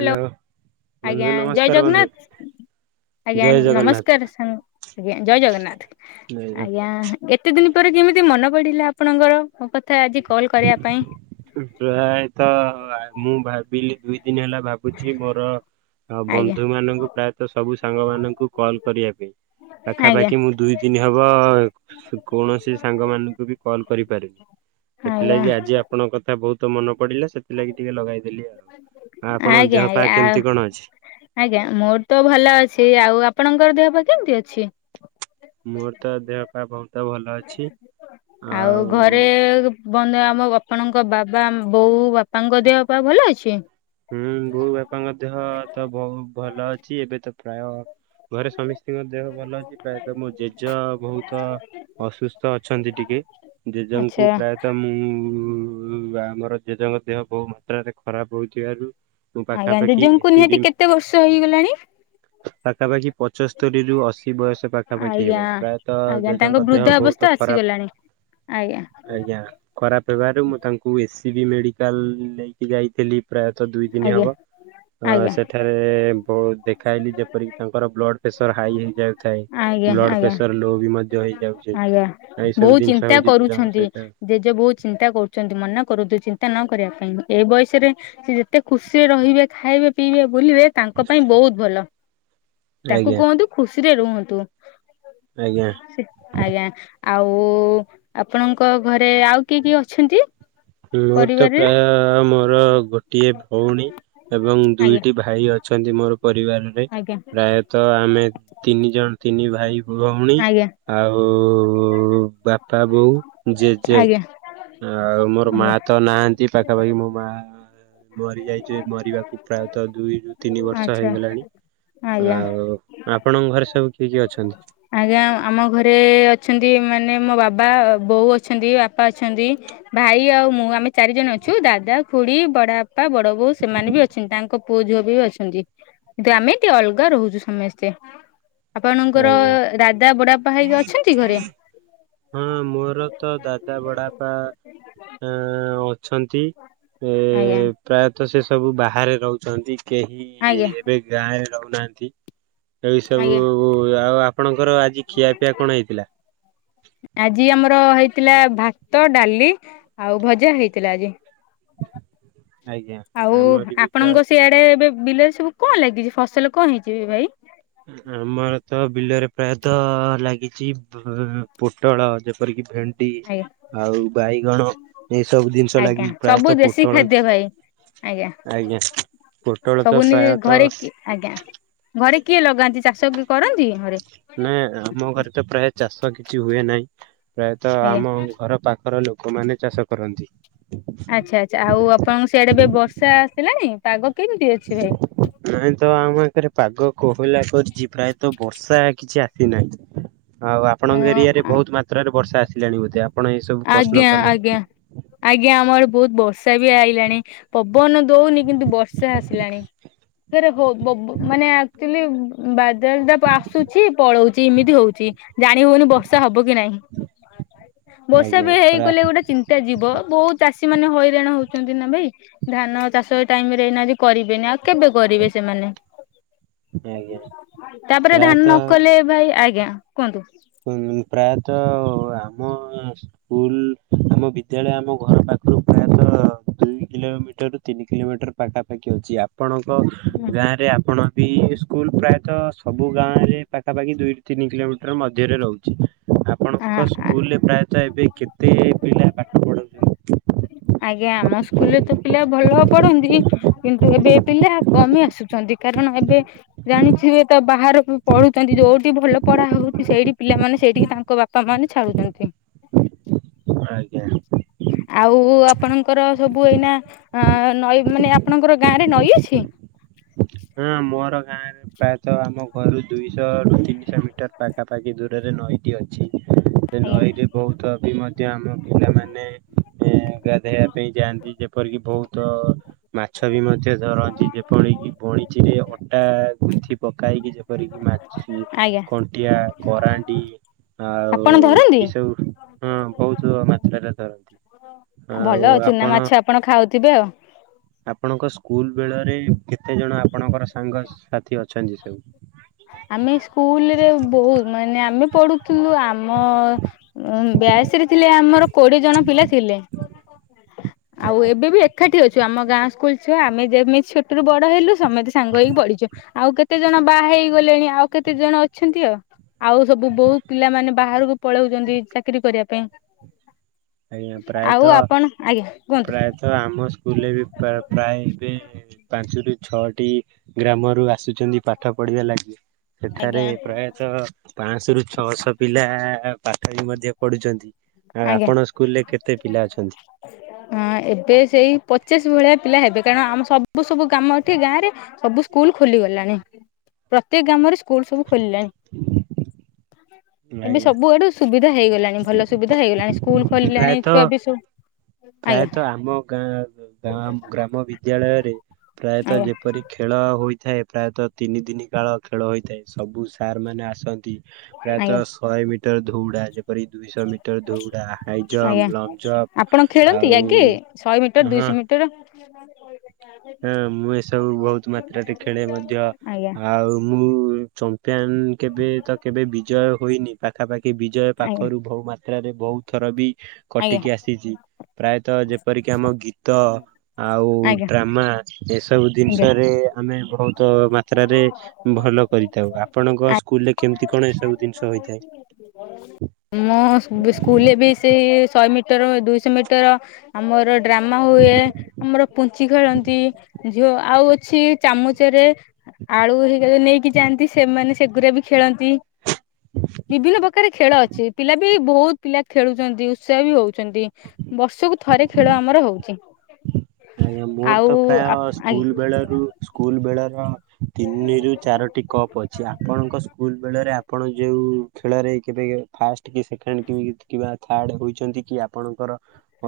Hello ବନ୍ଧୁ ଆଜ୍ଞା ଜୟ ନମସ୍କାର ବନ୍ଧୁ ଜଗନ୍ନାଥ। ଆଜ୍ଞା ଜୟ ଜଗନ୍ନାଥ। ନମସ୍କାର ସାଙ୍ଗ ଆଜ୍ଞା ଜୟ ଜଗନ୍ନାଥ ଜୟ ଜଗନ୍ନାଥ। ଆଜ୍ଞା। କେତେ ଦିନି ପରେ କେମିତି ମନ ପଡିଲା ଆପଣଙ୍କର ମୋ କଥା ଆଜି କଲ କରିବା ପାଇଁ? ପ୍ରାୟତ ଆ ମୁଁ ଭାବିଲି ଦୁଇ ଦିନି ହେଲା ଭା ବୁଚି ମୋର ଆଜ୍ଞା ବନ୍ଧୁ ମାନଙ୍କୁ ପ୍ରାୟତଃ ସବୁ ସାଙ୍ଗ ମାନଙ୍କୁ କଲ କରିବା ପାଇଁ। ଆଜ୍ଞା ପାଖାପାଖି ମୁଁ ଦୁଇ ଦିନି ହବ କୌଣସି ସାଙ୍ଗ ମାନୁଙ୍କୁ ବି କଲ୍ କରିପାରୁନି। ଆଜ୍ଞା ସେଥିଲାଗି ଆଜି ଆପଣଙ୍କ କଥା ବହୁତ ମନେ ପଡିଲା ସେ ସେଥିଲାଗି ଟିକେ ଲଗେଇଦେଲି ଆଉ ଆପଣଙ୍କ ଆଜ୍ଞା ଦେହ ଆଜ୍ଞା ପା ଆଉ କେମିତି କଣ ଅଛି? ଆଜ୍ଞା ମୋର ତ ଭଲ ଅଛି ଆଉ ଆପଣଙ୍କର ଦେହ ପା କେମିତି ଅଛି? ମୋର ତ ଦେହ ପା ବହୁତ ଭଲ ଅଛି ଆଉ [unintelligible] ଆମ ଆପଣଙ୍କ ବାବା ବୋଉ ବାପାଙ୍କ ଦେହ ପା ଭଲ ଅଛି? ହୁଁ ବୋଉ ବାପା ଦେହ ତ ବହୁ ଭଲ ଅଛି ଏବେ ତ ପ୍ରାୟ ଘରେ ସମିସ୍ତିଙ୍କ ଦେହ ଭଲ ଅଛି ପ୍ରାୟତ ମୋ ଜେଜ ବହୁତ ଅସୁସ୍ଥ ଅଛନ୍ତି ଟିକେ ଆଚ୍ଛା ଜେଜଙ୍କୁ ପ୍ରାୟ ତ ମୁଁ ଆମର ଜେଜେଙ୍କ ଦେହ ବହୁ ମାତ୍ରାରେ ଖରାପ ହଉଥିବାରୁ ମୁଁ ଆଜ୍ଞା ପାଖାପାଖି ଜେଜଙ୍କୁ ଏସି ବି ନିହାତି କେତେ ବର୍ଷ ହେଇଗଲାଣି? ପାଖାପାଖି ପଚଶ ତୁରୀରୁୁ ଅଶୀ ବୟସ ପାଖାପାଖି ଆଜ୍ଞା ହେବ ପ୍ରାୟତଃ ଆଜ୍ଞା ତାଙ୍କ ଜେଜେଙ୍କ ଦେହ ବୃଦ୍ଧା ଅବସ୍ଥା ବହୁତ ଖରାପ। ଆସିଗଲାଣି ଆଜ୍ଞା। ଆଜ୍ଞା ଖରାପ ହେବାରୁ ମୁଁ ତାଙ୍କୁ ଏସ୍ ସି ବି ମେଡିକାଲ ନେଇକି ଯାଇଥିଲି। ପ୍ରାୟତଃ ଦୁଇ ଦିନି ଆଜ୍ଞା। ହବ। ଅ ଆଜ୍ଞା ସେଠାରେ ବହୁତ୍ ଦେଖାଇଲି ଯେପରିକି ତାଙ୍କର ବ୍ଲଡ ପେସର ହାଇ ହେଇଯାଉଥାଏ। ଆଜ୍ଞା ବ୍ଲଡ ଆଜ୍ଞା ପ୍ରେସର ଲୋ ବି ମଧ୍ୟ ହେଇଯାଉଚି ଆଜ୍ଞା ଏଇ ସବୁ ବହୁତ ଜିନିଷ ଚିନ୍ତା ହଉଚି ଜେଜେ ଙ୍କ କରୁଛନ୍ତି। ସହିତ। ଜେଜେ ବହୁତ ଚିନ୍ତା କରୁଚନ୍ତି ମନା କରୁନ୍ତୁ ଚିନ୍ତା ନ କରିବା ପାଇଁ ଏ ବୟସରେ ସିଏ ଯେ ତେ ଖୁସିରେ ରହିବେ ଖାଇବେ ପିଇବେ ବୁଲିବେ ତାଙ୍କ ପାଇଁ ବହୁତ ଭଲ ତାଙ୍କୁ ଆଜ୍ଞା କୁହନ୍ତୁ ଖୁସିରେ ରୁହନ୍ତୁ। ଆଜ୍ଞା। ସେ ଆଜ୍ଞା ଆଉ ଆପଣଙ୍କ ଘରେ ଆଉ କିଏ କିଏ ଅଛନ୍ତି? ମୋର ତ ପରିବାରରେ ପ୍ରାୟ ମୋର ଗୋଟିଏ ଭଉଣୀ ଏବଂ ଆଜ୍ଞା ଦୁଇଟି ଭା ଭାଇ ଅଛନ୍ତି ମୋର ପରିବାରରେ ଆଜ୍ଞା ପ୍ରାୟତଃ ଆମେ ତିନି ଜଣ ତିନି ଭାଇ। ଭଉଣୀ ଆଜ୍ଞା ଆଉ ବାପା, ବୋଉ, ଜେଜେ। ଆଜ୍ଞା ଆଉ ମୋର ମା ଆଜ୍ଞା ତ ନାହାନ୍ତି ପା ପାଖାପାଖି ମୋ ମା ମରିଯାଇଚି ମରିବାକୁ ପ୍ରାୟତଃ ଦୁଇରୁ ତିନି ବର୍ଷ ଆଚ୍ଛା ହେଇଗଲାଣି ଆଜ୍ଞା। ଆଉ ଆପଣଙ୍କ ଘରେ ସବୁ କିଏ କିଏ ଅଛନ୍ତି? ଆଜ୍ଞା ଆମ ଘରେ ଅଛନ୍ତି ମାନେ ମୋ ବାବା ବୋଉ ଅଛନ୍ତି ବାପା ଅଛନ୍ତି। ଭାଇ ଆଉ ମୁଁ ଆମେ ଚାରି ଜଣ ଅଛୁ ଦାଦା ଖୁଡି ବଡବାପା ବଡ ବୋଉ ସେମାନେ ବି ଅ ଛି ତାଙ୍କ ପୁଅ ଝିଅ ବି ଅଛନ୍ତି କିନ୍ତୁ ଆମେ ଟି ଅଲଗା ରହୁଚୁ ସମେସ୍ତେ। ଆପଣଙ୍କର ଆଜ୍ଞା ଦାଦା ବଡବାପା ହଇକା ଅଛନ୍ତି ଘରେ? ହଁ ମୋର ତ ଦାଦା ବଡବାପା ଅଛନ୍ତି। ଏ ଆଜ୍ଞା। ପ୍ରାୟତଃ ସେ ସବୁ ବାହାରେ ରହୁଚନ୍ତି କେହି ଆଜ୍ଞା ଏବେ ଗାଁରେ ରହୁନାହାନ୍ତି। ଏଇ ସବୁ ଆଜ୍ଞା। ଆଉ ଆପଣଙ୍କର ଆଜି ଖିଆପିଆ କଣ ହେଇଥିଲା? ଆଜି ଆମର ହେଇଥିଲା ଭାତ ଡାଲି ଆଉ ଭଜା ହେଇଥିଲା ଆଜି। ଆଜ୍ଞା ଆଉ ଆମର ବି ପ୍ରାୟ ଆପଣଙ୍କ ସିଆଡେ ଏବେ ବିଲରେ ସବୁ କଣ ଲାଗିଚି ଫସଲ କଣ ହେଇଚି ବି ଭାଇ? ଆମର ତ ବିଲରେ ପ୍ରାୟତ ଲାଗିଚି ପୋଟଳ ଯେପରିକି ଭେ ଭେଣ୍ଡି ଆଜ୍ଞା। ଆଉ ବାଇଗଣ ଏଇସବୁ ଜିନିଷ ଆଜ୍ଞା ଲାଗିଚି ସବୁ ପ୍ରାୟତଃ ଦେଶୀ ପୋଟଳ ଖାଦ୍ୟ ଭାଇ ଆଜ୍ଞା ଆଜ୍ଞା ପୋଟଳ ସବୁ ତ ନିଜେ ଘରେ ପ୍ରାୟତଃ କି ଆଜ୍ଞା ଘରେ କିଏ ଲଗାନ୍ତି ଚାଷ କିଏ କରନ୍ତି ଘରେ? ନାଇ ଆମ ଘରେ ତ ପ୍ରାୟ ଚାଷ କିଛି ହୁଏ ନାହିଁ ପ୍ରାୟତ ଆଜ୍ଞା ଆମ ଘର ପାଖର ଲୋକ କମାନେ ଚାଷ କରନ୍ତି। ଆଚ୍ଛା, ଆଚ୍ଛା ଆଉ ଆପଣଙ୍କ ସିଆଡେ ଏବେ ବର୍ଷା ଆସିଲାଣି ପାଗ କେମିତି ଅଛି ଭାଇ? ନାଇଁ ତ ଆମ ପାଖରେ ପାଗ କୋହଲା କରିଛି ପ୍ରାୟତ ବର୍ଷା କିଛି ଆସିନାହିଁ। ଆଉ ଆପଣଙ୍କ ଏରିଆ ରେ ଅ ବହୁତ ମାତ୍ରାରେ ବର୍ଷା ଆସିଲାଣି ବୋଧେ ଆପଣ ଏ ସବୁ ପ୍ରଶ୍ନ ଆଜ୍ଞା କଲେ। ଆଜ୍ଞା ଆଜ୍ଞା ଆମର ବହୁତ ବର୍ଷା ବି ଆଇଲାଣି, ପବନ ଦଉନି କିନ୍ତୁ ବର୍ଷା ଆସିଲାଣି। ରେ ବ ବ ମାନେ ଆକ୍ଚୁଆଲି ବାଦଲଟା ଆସୁଛି, ପଳଉଛି ଏମିତି ହଉଛି। ଜାଣି ହଉନି ବର୍ଷା ହବ କି ନାହିଁ, ବର୍ଷା ଆଜ୍ଞା ବି ପ୍ରାୟ ହେଇଗଲେ ଗୋଟେ ଚିନ୍ତା ଚିନ୍ତା ଯିବ, ବହୁତ ଚାଷୀ ମାନେ ହଇରାଣ ହଉଛନ୍ତି ନା ଭାଇ। ଧାନ ଚାଷ ଏ ଟାଇମ ରେ ଏଇନା କରିବେନି ଆଉ କେବେ କରିବେ ସେମାନେ, ଆଜ୍ଞା ତାପରେ ଧାନ ନ ପ୍ରାୟତଃ କଲେ ଭାଇ ଆଜ୍ଞା। କୁହନ୍ତୁ। ହୁଁ ପ୍ରାୟତଃ ଆମ ସ୍କୁଲ ଆମ ବିଦ୍ୟାଳୟ ଆମ ଘର ପାଖରୁ ପ୍ରାୟତଃ ଦୁଇ କିଲୋମିଟରରୁୁ ତିନି କିଲୋମିଟର ପାଖାପାଖି ଅଛି, ଆପଣଙ୍କ ହୁଁ। ଗାଁରେ ଆପଣ ବି ସ୍କୁଲ ପ୍ରାୟତଃ ସବୁ ଗାଁ ରେ ପାଖାପାଖି ଦୁଇରୁ ତିନି କିଲୋମିଟର ମଧ୍ୟରେ ରହୁଛି। ଆପଣଙ୍କ ସ୍କୁଲରେ ପ୍ରାୟତଃ ଏବେ କେତେ ପିଲା ପାଠ ପଢାଉଛନ୍ତି? ଆଜ୍ଞା ଆମ ସ୍କୁଲରେ ତ ପିଲା ଭଲ ପଢନ୍ତି। କିନ୍ତୁ ଏବେ ପିଲା କମି ଆସୁଛନ୍ତି, କାରଣ ଏବେ ଜାଣିଥିବେ ତ ବାହାରକୁ ପଢୁଛନ୍ତି ଯୋଉ ଯୋଉଠି ଭଲ ପଢା ହଉଛି ସେଇଠି ପିଲାମାନେ ସେଠିକି ତାଙ୍କ ବାପା ମାନେ ଛାଡୁଛନ୍ତି। ଆଜ୍ଞା। ଆଉ ଆପଣଙ୍କର ସବୁ ଏଇନା ନଈ ମାନେ ଆପଣଙ୍କର ଗାଁ ରେ ନଈ ଅଛି? ହଁ ମୋର ଗାଁ ପ୍ରାୟତଃ ଆମ ଘରୁ ଦୁଇଶହ ରୁ ତିନିଶହ ମିଟର ପାଖାପାଖି ଦୂରରେ ନଈଟି ଅଛି। ସେ ଆଜ୍ଞା ନଈ ରେ ବହୁତ ବି ମଧ୍ୟ ଆମ ପିଲାମାନେ ଗାଧୋଇବା ପାଇଁ ଯାଆନ୍ତି ଯେପରିକି ବହୁତ ମାଛ ବି ମଧ୍ୟ ଧରନ୍ତି, ଯେପରିକି କିି ବଣୀ ମାଚିରେ ଅଟା ଗୁନ୍ଥି ପକାଇକି ଯେପରିକି ମାଛ କ ଆଜ୍ଞା। କଣ୍ଟିଆ, କରାଣ୍ଡି ଆଉ ଆପଣ ଧରନ୍ତି? ଏଇ ସବୁ। ହଁ ବହୁତ ମାତ୍ରରେ ଧରନ୍ତି। ଆ ଭଲ ଚୁନା ମାଛ ଆପଣ ଖାଉଥିବେ ଆଉ। ଆପଣଙ୍କ ସ୍କୁଲ ବେଳରେ କେତେ ଜଣ ଆପଣଙ୍କର ସାଙ୍ଗସାଥି ଅଛନ୍ତି ସବୁ। ଆମେ ସ୍କୁଲରେ ବହୁତ ମାନେ ଆମେ ପଢୁଥିଲୁ ଆମ ଉ ବ୍ୟାଚ ରେ ଥିଲେ ଆମର କୋଡିଏ ଜଣ ପିଲା ଥିଲେ। [inaudible] ଆଉ ଏବେ ବି ଏକାଠି ଅଛୁ, ଆମ ଗାଁ ସ୍କୁଲ ଛୁଆ ଆମେ ଯେମିତି ଛୋଟରୁ ବଡ ହେଲୁ, ସମେତେ ସାଙ୍ଗ ହେଇକି ପଢିଛୁ। ଆଉ କେତେ ଜଣ ବାହା ହେଇଗଲେଣି, ଆଉ କେତେ ଜଣ ଅଛନ୍ତି ଆଉ। ଆଉ ସବୁ ବହୁତ ପିଲାମାନେ ବାହାରକୁ ପଳଉଛନ୍ତି ଚାକିରି କରିବା ପାଇଁ। ଆଜ୍ଞା ଆଉ ଆପଣ ଆଜ୍ଞା କୁହନ୍ତୁ। ତ ଆମ ସ୍କୁଲରେ ବି ପ୍ରାୟ ଏବେ ପାଞ୍ଚରୁ ଛଅଟି ଗ୍ରାମରୁ ଆସୁଛନ୍ତି ପାଠ ପଢିବା ଲାଗି। ସେଠାରେ ଆଜ୍ଞା ପ୍ରାୟତଃ ପାଆଁଶରୁୁ ଛଅଶହ ପିଲା ପାଠ ବି ମଧ୍ୟ ପଢୁଛନ୍ତି, ଆ ଆଜ୍ଞା। ଆପଣ ସ୍କୁଲ ରେ କେତେ ପିଲା ଅଛନ୍ତି? ହଁ ଏବେ ସେଇ ପଚାଶ ଭଳିଆ ପିଲା ହେବେ, କାରଣ ଆମ ସବୁ ସବୁ କାମ ଏଠି ଗାଁ ରେ ସବୁ ସ୍କୁଲ ଖୋଲି ଗଲାଣି, ପ୍ରତେକ ଗ୍ରାମରେ ସ୍କୁଲ ସବୁ ଖୋଲିଲାଣି, ଏବେ ଆଜ୍ଞା ସବୁଆଡୁ ସୁବିଧା ଧା ହେଇଗଲାଣି ଭଲ ସୁବିଧା ହେଇଗଲାଣି ସ୍କୁଲ ଖୋଲିଲାଣି ପ୍ରାୟତଃ ଛୁଆ ବି ସୁବ୍ ପ୍ରାୟତଃ ଆମ ଗାଁ ଗାମ୍ ଗ୍ରାମ ବିଦ୍ୟାଳୟରେ ପ୍ରାୟତଃ ଆଜ୍ଞା ଯେପରି ଖେଳ ହୋଇଥାଏ ପ୍ରାୟତଃ ତିନି ଦିନି କାଳ ଖେଳ ହୋଇଥାଏ ସବୁ ସାରମାନେ ଆସନ୍ତି। ଆଜ୍ଞା ପ୍ରାୟତଃ ଶଏ ମିଟର ଧୋଉଡା ଯେପ୍ ପରି ଦୁଇଶ ମିଟର ଦୋଉଡା ହାଇ ଜମ୍ ଲମ୍ ଜମ୍ପ୍। ତି ଆଗେ ଶଏ ମିଟର ଦୁଇଶ ମିଟର ହଁ ମୁଁ ଏସବୁ ବୋହୁତ ମାତ୍ରାରେ ଖେଳେ ମଧ୍ୟ ଆଜ୍ଞା ଆଉ ମୁଁ ଚମ୍ପ୍ ପିଅନ୍ କେବେ ତ କେବେ ବିଜୟ ହୋଇନି ପାଖାପାଖି ବିଜୟ ଆଜ୍ଞା ପାଖରୁ ଭୋଉ ମା ତ୍ରାରେ ଭୋଉତ ଥର ବି ଆଜ୍ଞା କଟିକି ଆସିଚି ପ୍ରାୟତଃ ଯେପରିକି ଆମ ଗୀତ ଆଉ ଆଜ୍ଞା ଡ୍ରାମା ଏସବୁ ଆଜ୍ଞା ଦିନିଷରେ ଆମେ ଭୋଉତ ମାତ୍ରାରେ ଉଁ ଭଲ କରିଥାଉ। ଆପଣଙ୍କ ସ୍କୁଲରେ କେମତି କଣ ଏସବୁ ଦିନିଷ ହୋଇଥାଏ? ମୋ ସ୍କୁ ବିସ୍କୁ ସ୍କୁଲରେ ବି ସେଇ ଶଏ ମିଟର ଦୁଇଶ ମିଟର ଆମର ଡ୍ରାମା ହୁଏ। ଆମର ପୁଞ୍ଚି ଖେଳନ୍ତି ଝି ଝିଅ ଆଉ ଅଛି ଚାମୁଚରେ ଆଳୁ ଘରିକା ଯୋଉ ନେଇକି ଯାଆନ୍ତି ସେମାନେ ସେଗୁରା ବି ଖେଳନ୍ତି। ବିଭିନ୍ନ ପକାରେ ଖେଳ ଅଛି ପିଲା ବି ବୋହୁତ ପିଲା ଖେଳୁଛନ୍ତି ଉତ୍ସାହ ବି ହଉଛନ୍ତି। ବର୍ଷୁକୁ ଥରେ ଖେଳ ଆମର ହଉଚି। [inaudible] ଆଜ୍ଞା ମୋର ତ ଆପ ପ୍ରାୟ ଆଜ୍ଞା ସ୍କୁଲ ବେଳରୁ ସ୍କୁଲ ବେଳର ତିନିରୁ ଚାର ଟି କପ୍ ଅଛି ଆପଣଙ୍କ ସ୍କୁଲ ବେଳେରେ ଆପଣ ଯେଉ ଖେଳରେ କେବେ ଫାଷ୍ଟ୍ ଟ କି ସେକେଣ୍ଡ କି କିବା ଥାର୍ଡ ହୋଇଛନ୍ତି କି ଆପଣଙ୍କର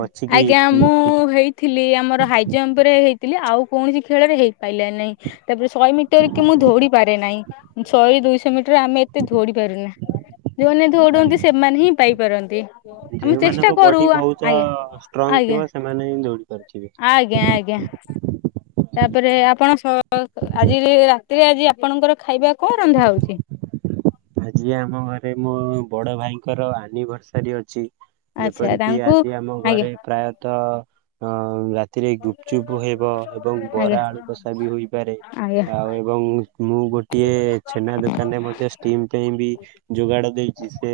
ଅଛି କି ଆଜ୍ଞା ମୁଁ କିଛି ହେଇଥିଲି ଆମର ହାଇ ଜମ୍ପରେ ହେଇଥିଲି ଆଉ କୋଣିସି ଖେଳେରେ ହେଇ ପାଇଲା ନାଇଁ ତାପରେ ଶଏ ମିଟର କି ମୁଁ ଧୌଡି ପାରେ ନାଇଁ ଉଁ ଛଏ ଦୁଇଶ ମିଟର ଆମେ ଏତେ ଧୌଡି ପାରୁନା। ଯୋଉମାନେ ଧୌଡନ୍ତି ଆଜ୍ଞା। ସେମାନେ ହିଁ ପାଇପାରନ୍ତି ଆମେ ଚେଷ୍ଟା କରୁ ଆ ଚ ଷ୍ଟ୍ରଙ୍ଗ୍ ଥିବ ସେମାନେ ହିଁ ଧୌଡି ପାରୁଥିବେ। ଆଜ୍ଞା ଆଜ୍ଞା। ତାପରେ ଆପଣ ସ କ ଆଜି ରାତିରେ ଆଜି ଆପଣଙ୍କର ଖାଇବା କଁ ରନ୍ଧା ହଉଚି? ଆଜି ଆମ ଘରେ ମୋ ବଡ ଭାଇଙ୍କର ଆନିଭରସାରୀ ଅଛି। ଆଚ୍ଛା ଯେପରିକି ତାଙ୍କୁ ଆଜି ଆମ ଆଜ୍ଞା ଘରେ ପ୍ରାୟତଃ ଅଁ ଉଁ ରା ତିରେ ଗୁପଚୁପୁ ହେବ ଏବଂ ଆଜ୍ଞା ବରା ଆଳୁ କଷା ବି ହୋଇପାରେ। ଆଜ୍ଞା ଆଜ୍ଞା ଆଉ ଏବଂ ମୁଁ ଗୋଟିଏ ଛେନା ଦୋକାନରେ ମଧ୍ୟ ଷ୍ ଟିମ୍ ପାଇଁ ବି ଯୋଗାଡ ଦେଇଚି ସେ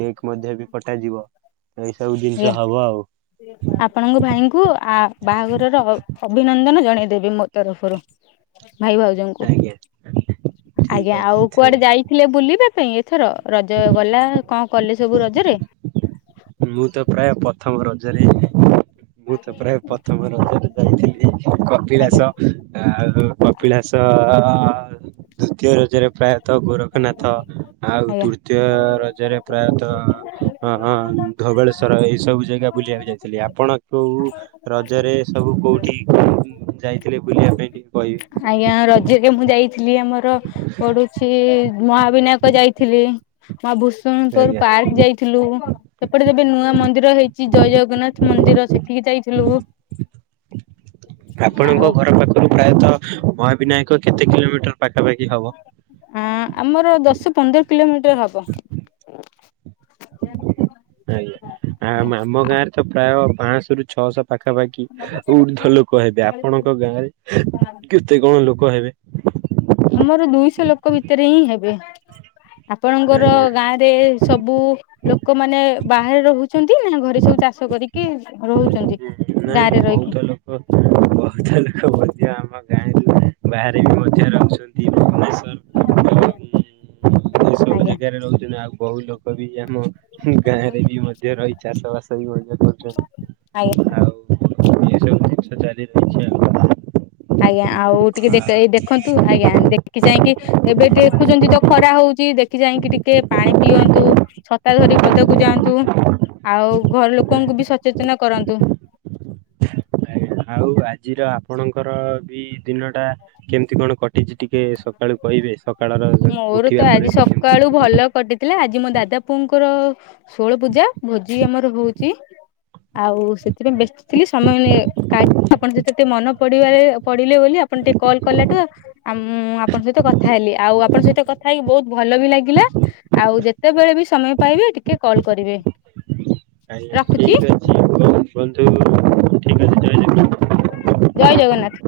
କେକ୍ ମଧ୍ୟ ବି ପଟାଯିବ। ଏଇ ସବୁ ଆଜ୍ଞା ଜିନିଷ ହବ ଆଉ। ଆପଣଙ୍କ ଭାଇଙ୍କୁ ଆ ବାହାଘରର ଅ ଅଭିନନ୍ଦନ ଜଣେଇ ଦେବେ ମୋ ତରଫରୁ ଭାଇ ଭାଉଜଙ୍କୁ ଆଜ୍ଞା ଠିକ ଆଜ୍ଞା ଆଉ ଅଛି କୁଆଡେ ଯାଇ ଥିଲେ ବୁଲିବା ପାଇଁ ଏଥର ରଜ ଗଲା କଁ କଲେ ସବୁ ରଜେରେ? ମୁଁ ତ ପ୍ରାୟ ପଥମ ରଜେରେ ମୁଁ ତ ପ୍ରାୟ ପଥମ ରଜରେ ଯାଇଥିଲି କପିଳାସ। ଆଜ୍ଞା ଆଉ କପିଳାସ ଦ୍ଵୁତୀୟ ରଜେରେ ପ୍ରାୟତଃ ଗୋରଖ୍ ଖନାଥ ଆଉ ଆଜ୍ଞା ତୃତୀୟ ରଜେରେ ପ୍ରାୟତଃ ଅଁ ଅଁ ଉଁ ଧବେଳେଶ୍ୱର ଏହିସବୁ ଜାଗା ବୁଲିଆ ପାଇଁ ଯାଇଥିଲି ଆପଣ କୋଉ ରଜେରେ ସବୁ କୋଉଠିକି [inaudible] ଉଁ ଯାଇଥିଲେ ବୁଲିବା ପାଇଁ ଟିକେ କହିବେ? ଆଜ୍ଞା ରଜେରେ ମୁଁ ଯାଇଥିଲି ଆମର ପଡୁ ଛି ମହାବିନାୟକ ଯାଇଥିଲି ମା ଭୂଷଣୁପୁର ଆଜ୍ଞା ପାର୍କ ଯାଇ ଥିଲୁ ଏପଟେ ଯୋଉ ଏବେ ନୂଆ ମନ୍ଦିର ହେଇଚି ଜୟ ଜଗନ୍ନାଥ ମନ୍ଦିର ସେଠିକି ଯାଇଥିଲୁ। ହଁ! ଆପଣଙ୍କ ଆଉ ଘର ପାଖୁରୁ ପ୍ରାୟତଃ ମହାବିନାୟକ କେତେ କିଲୋମିଟର ପାଖାପାଖି ହବ? ଆଁ ଆମର ଦଶ ପନ୍ଦର କିଲୋମିଟର ହବ। ଆଜ୍ଞା, ଆ ଆମ ଗାଁ ରେ ତ ପ୍ରାୟ ପାଞ୍ଚଶରୁ ଛଅଶହ ପାଖାପାଖି ଉର୍ଦ୍ଧ୍ୱ ଲୋକ ହେବେ ଆପଣଙ୍କ ଗାଁରେ କେତେ କଣ ଲୋକ ହେବେ? ଆମର ଦୁଇଶହ ଲୋକ ଭିତରେ ହିଁ ହେବେ ଆପଣଙ୍କର ଆଜ୍ଞା। ଗାଁ ରେ ସବୁ ଲୋକମାନେ ବାହାରେ ରହୁଛନ୍ତି ନା ଘରେ ସବୁ ଚାଷ କରିକି ରହୁ ଛନ୍ତି ଗାଁରେ ରହିକି? ଓ ବହୁତ ଲୋକ ବୋଧେଆମ ଗାଁରୁ ବାହାରେ ବି ମଧ୍ୟ ରହୁଛନ୍ତି ଭୁବନେଶ୍ଵରରେ! ଏ ସବୁ ଆଜ୍ଞା। ଜାଗାରେ ରହୁଛନ୍ତି ଆଉ ବହୁତ ଲୋକ ବି ଆମ ଗାଁ ରେ ବି ମଧ୍ୟ ରହି ଚାଷ ବାସ ବି ମଧ୍ୟ କରୁଛନ୍ତି! ଆଜ୍ଞା! ଆଉ ଏ ସବୁ ଜିନିଷ ଚାଲିଛି ଅଉ! [unintelligible] ଆଜ୍ଞା ଆଉ ଟିକେ ଡିଟେଲ୍ ଦେଖନ୍ତୁ ଆଜ୍ଞା ଦେଖି ଯାଇ ଚାହିଁ କି ଏବେ ଦେଖୁଛନ୍ତି ତ ଖରା ହଉଛି ଦେଖି ଚାହିଁକି ଟିକେ ପାଣି ପିଅନ୍ତୁ! ଛତା ଧରି ପଦାକୁ ଯାଆନ୍ତୁ ଆଉ ଘର ଲୋକଙ୍କୁ ଆ ବି ସଚେତନ କରାନ୍ତୁ! ଆଉ ଆଜିର ଆପଣଙ୍କର ବି ଦିନ ଟା କେମିତି କଣ କଟିଛି ଟିକେ ସକାଳୁ କହିବେ ସକାଳର ମୋର ତ ଉଠିବା ଆଜି ପରେ? ସକାଳୁ କଣ ଭଲ କଟିଛି? କଟିଥିଲା ଆଜି ମୋ ଦାଦା ପୁଅଙ୍କର ଷୋଳ ପୂଜା ଭୋଜି ଆମର ହଉଛି! ଆଉ ସେଥିପାଇଁ ବ୍ୟସ୍ତ ଥିଲି ସମୟ ହେଲେ କଥା ହେବି ଆପଣ ସେତ ଟିକେ ମନ ପଡିବାରେ ପଡିଲେ ବୋଲି ଆପଣ ଟିକେ କଲ୍ କଲାଠୁ ଆଉ ଆ ମୁଁ ଆପଣଙ୍କ ସହିତ କଥା ହେଲି ଆଉ ଆପଣଙ୍କ ସହିତ କଥା ହେଇକି ବହୁତ ଭଲ ବି ଲାଗିଲା! ଆଉ ଯେତେବେଳେ ବି ସମୟ ପାଇବେ ଟିକେ କଲ୍ କରିବେ! ଆଜ୍ଞା ରଖୁଛି ଠିକ୍ ଅଛି କୁହନ୍ତୁ ଠିକ୍ ଅଛି! [unintelligible] ଜୟ ଜଗନ୍ନାଥ!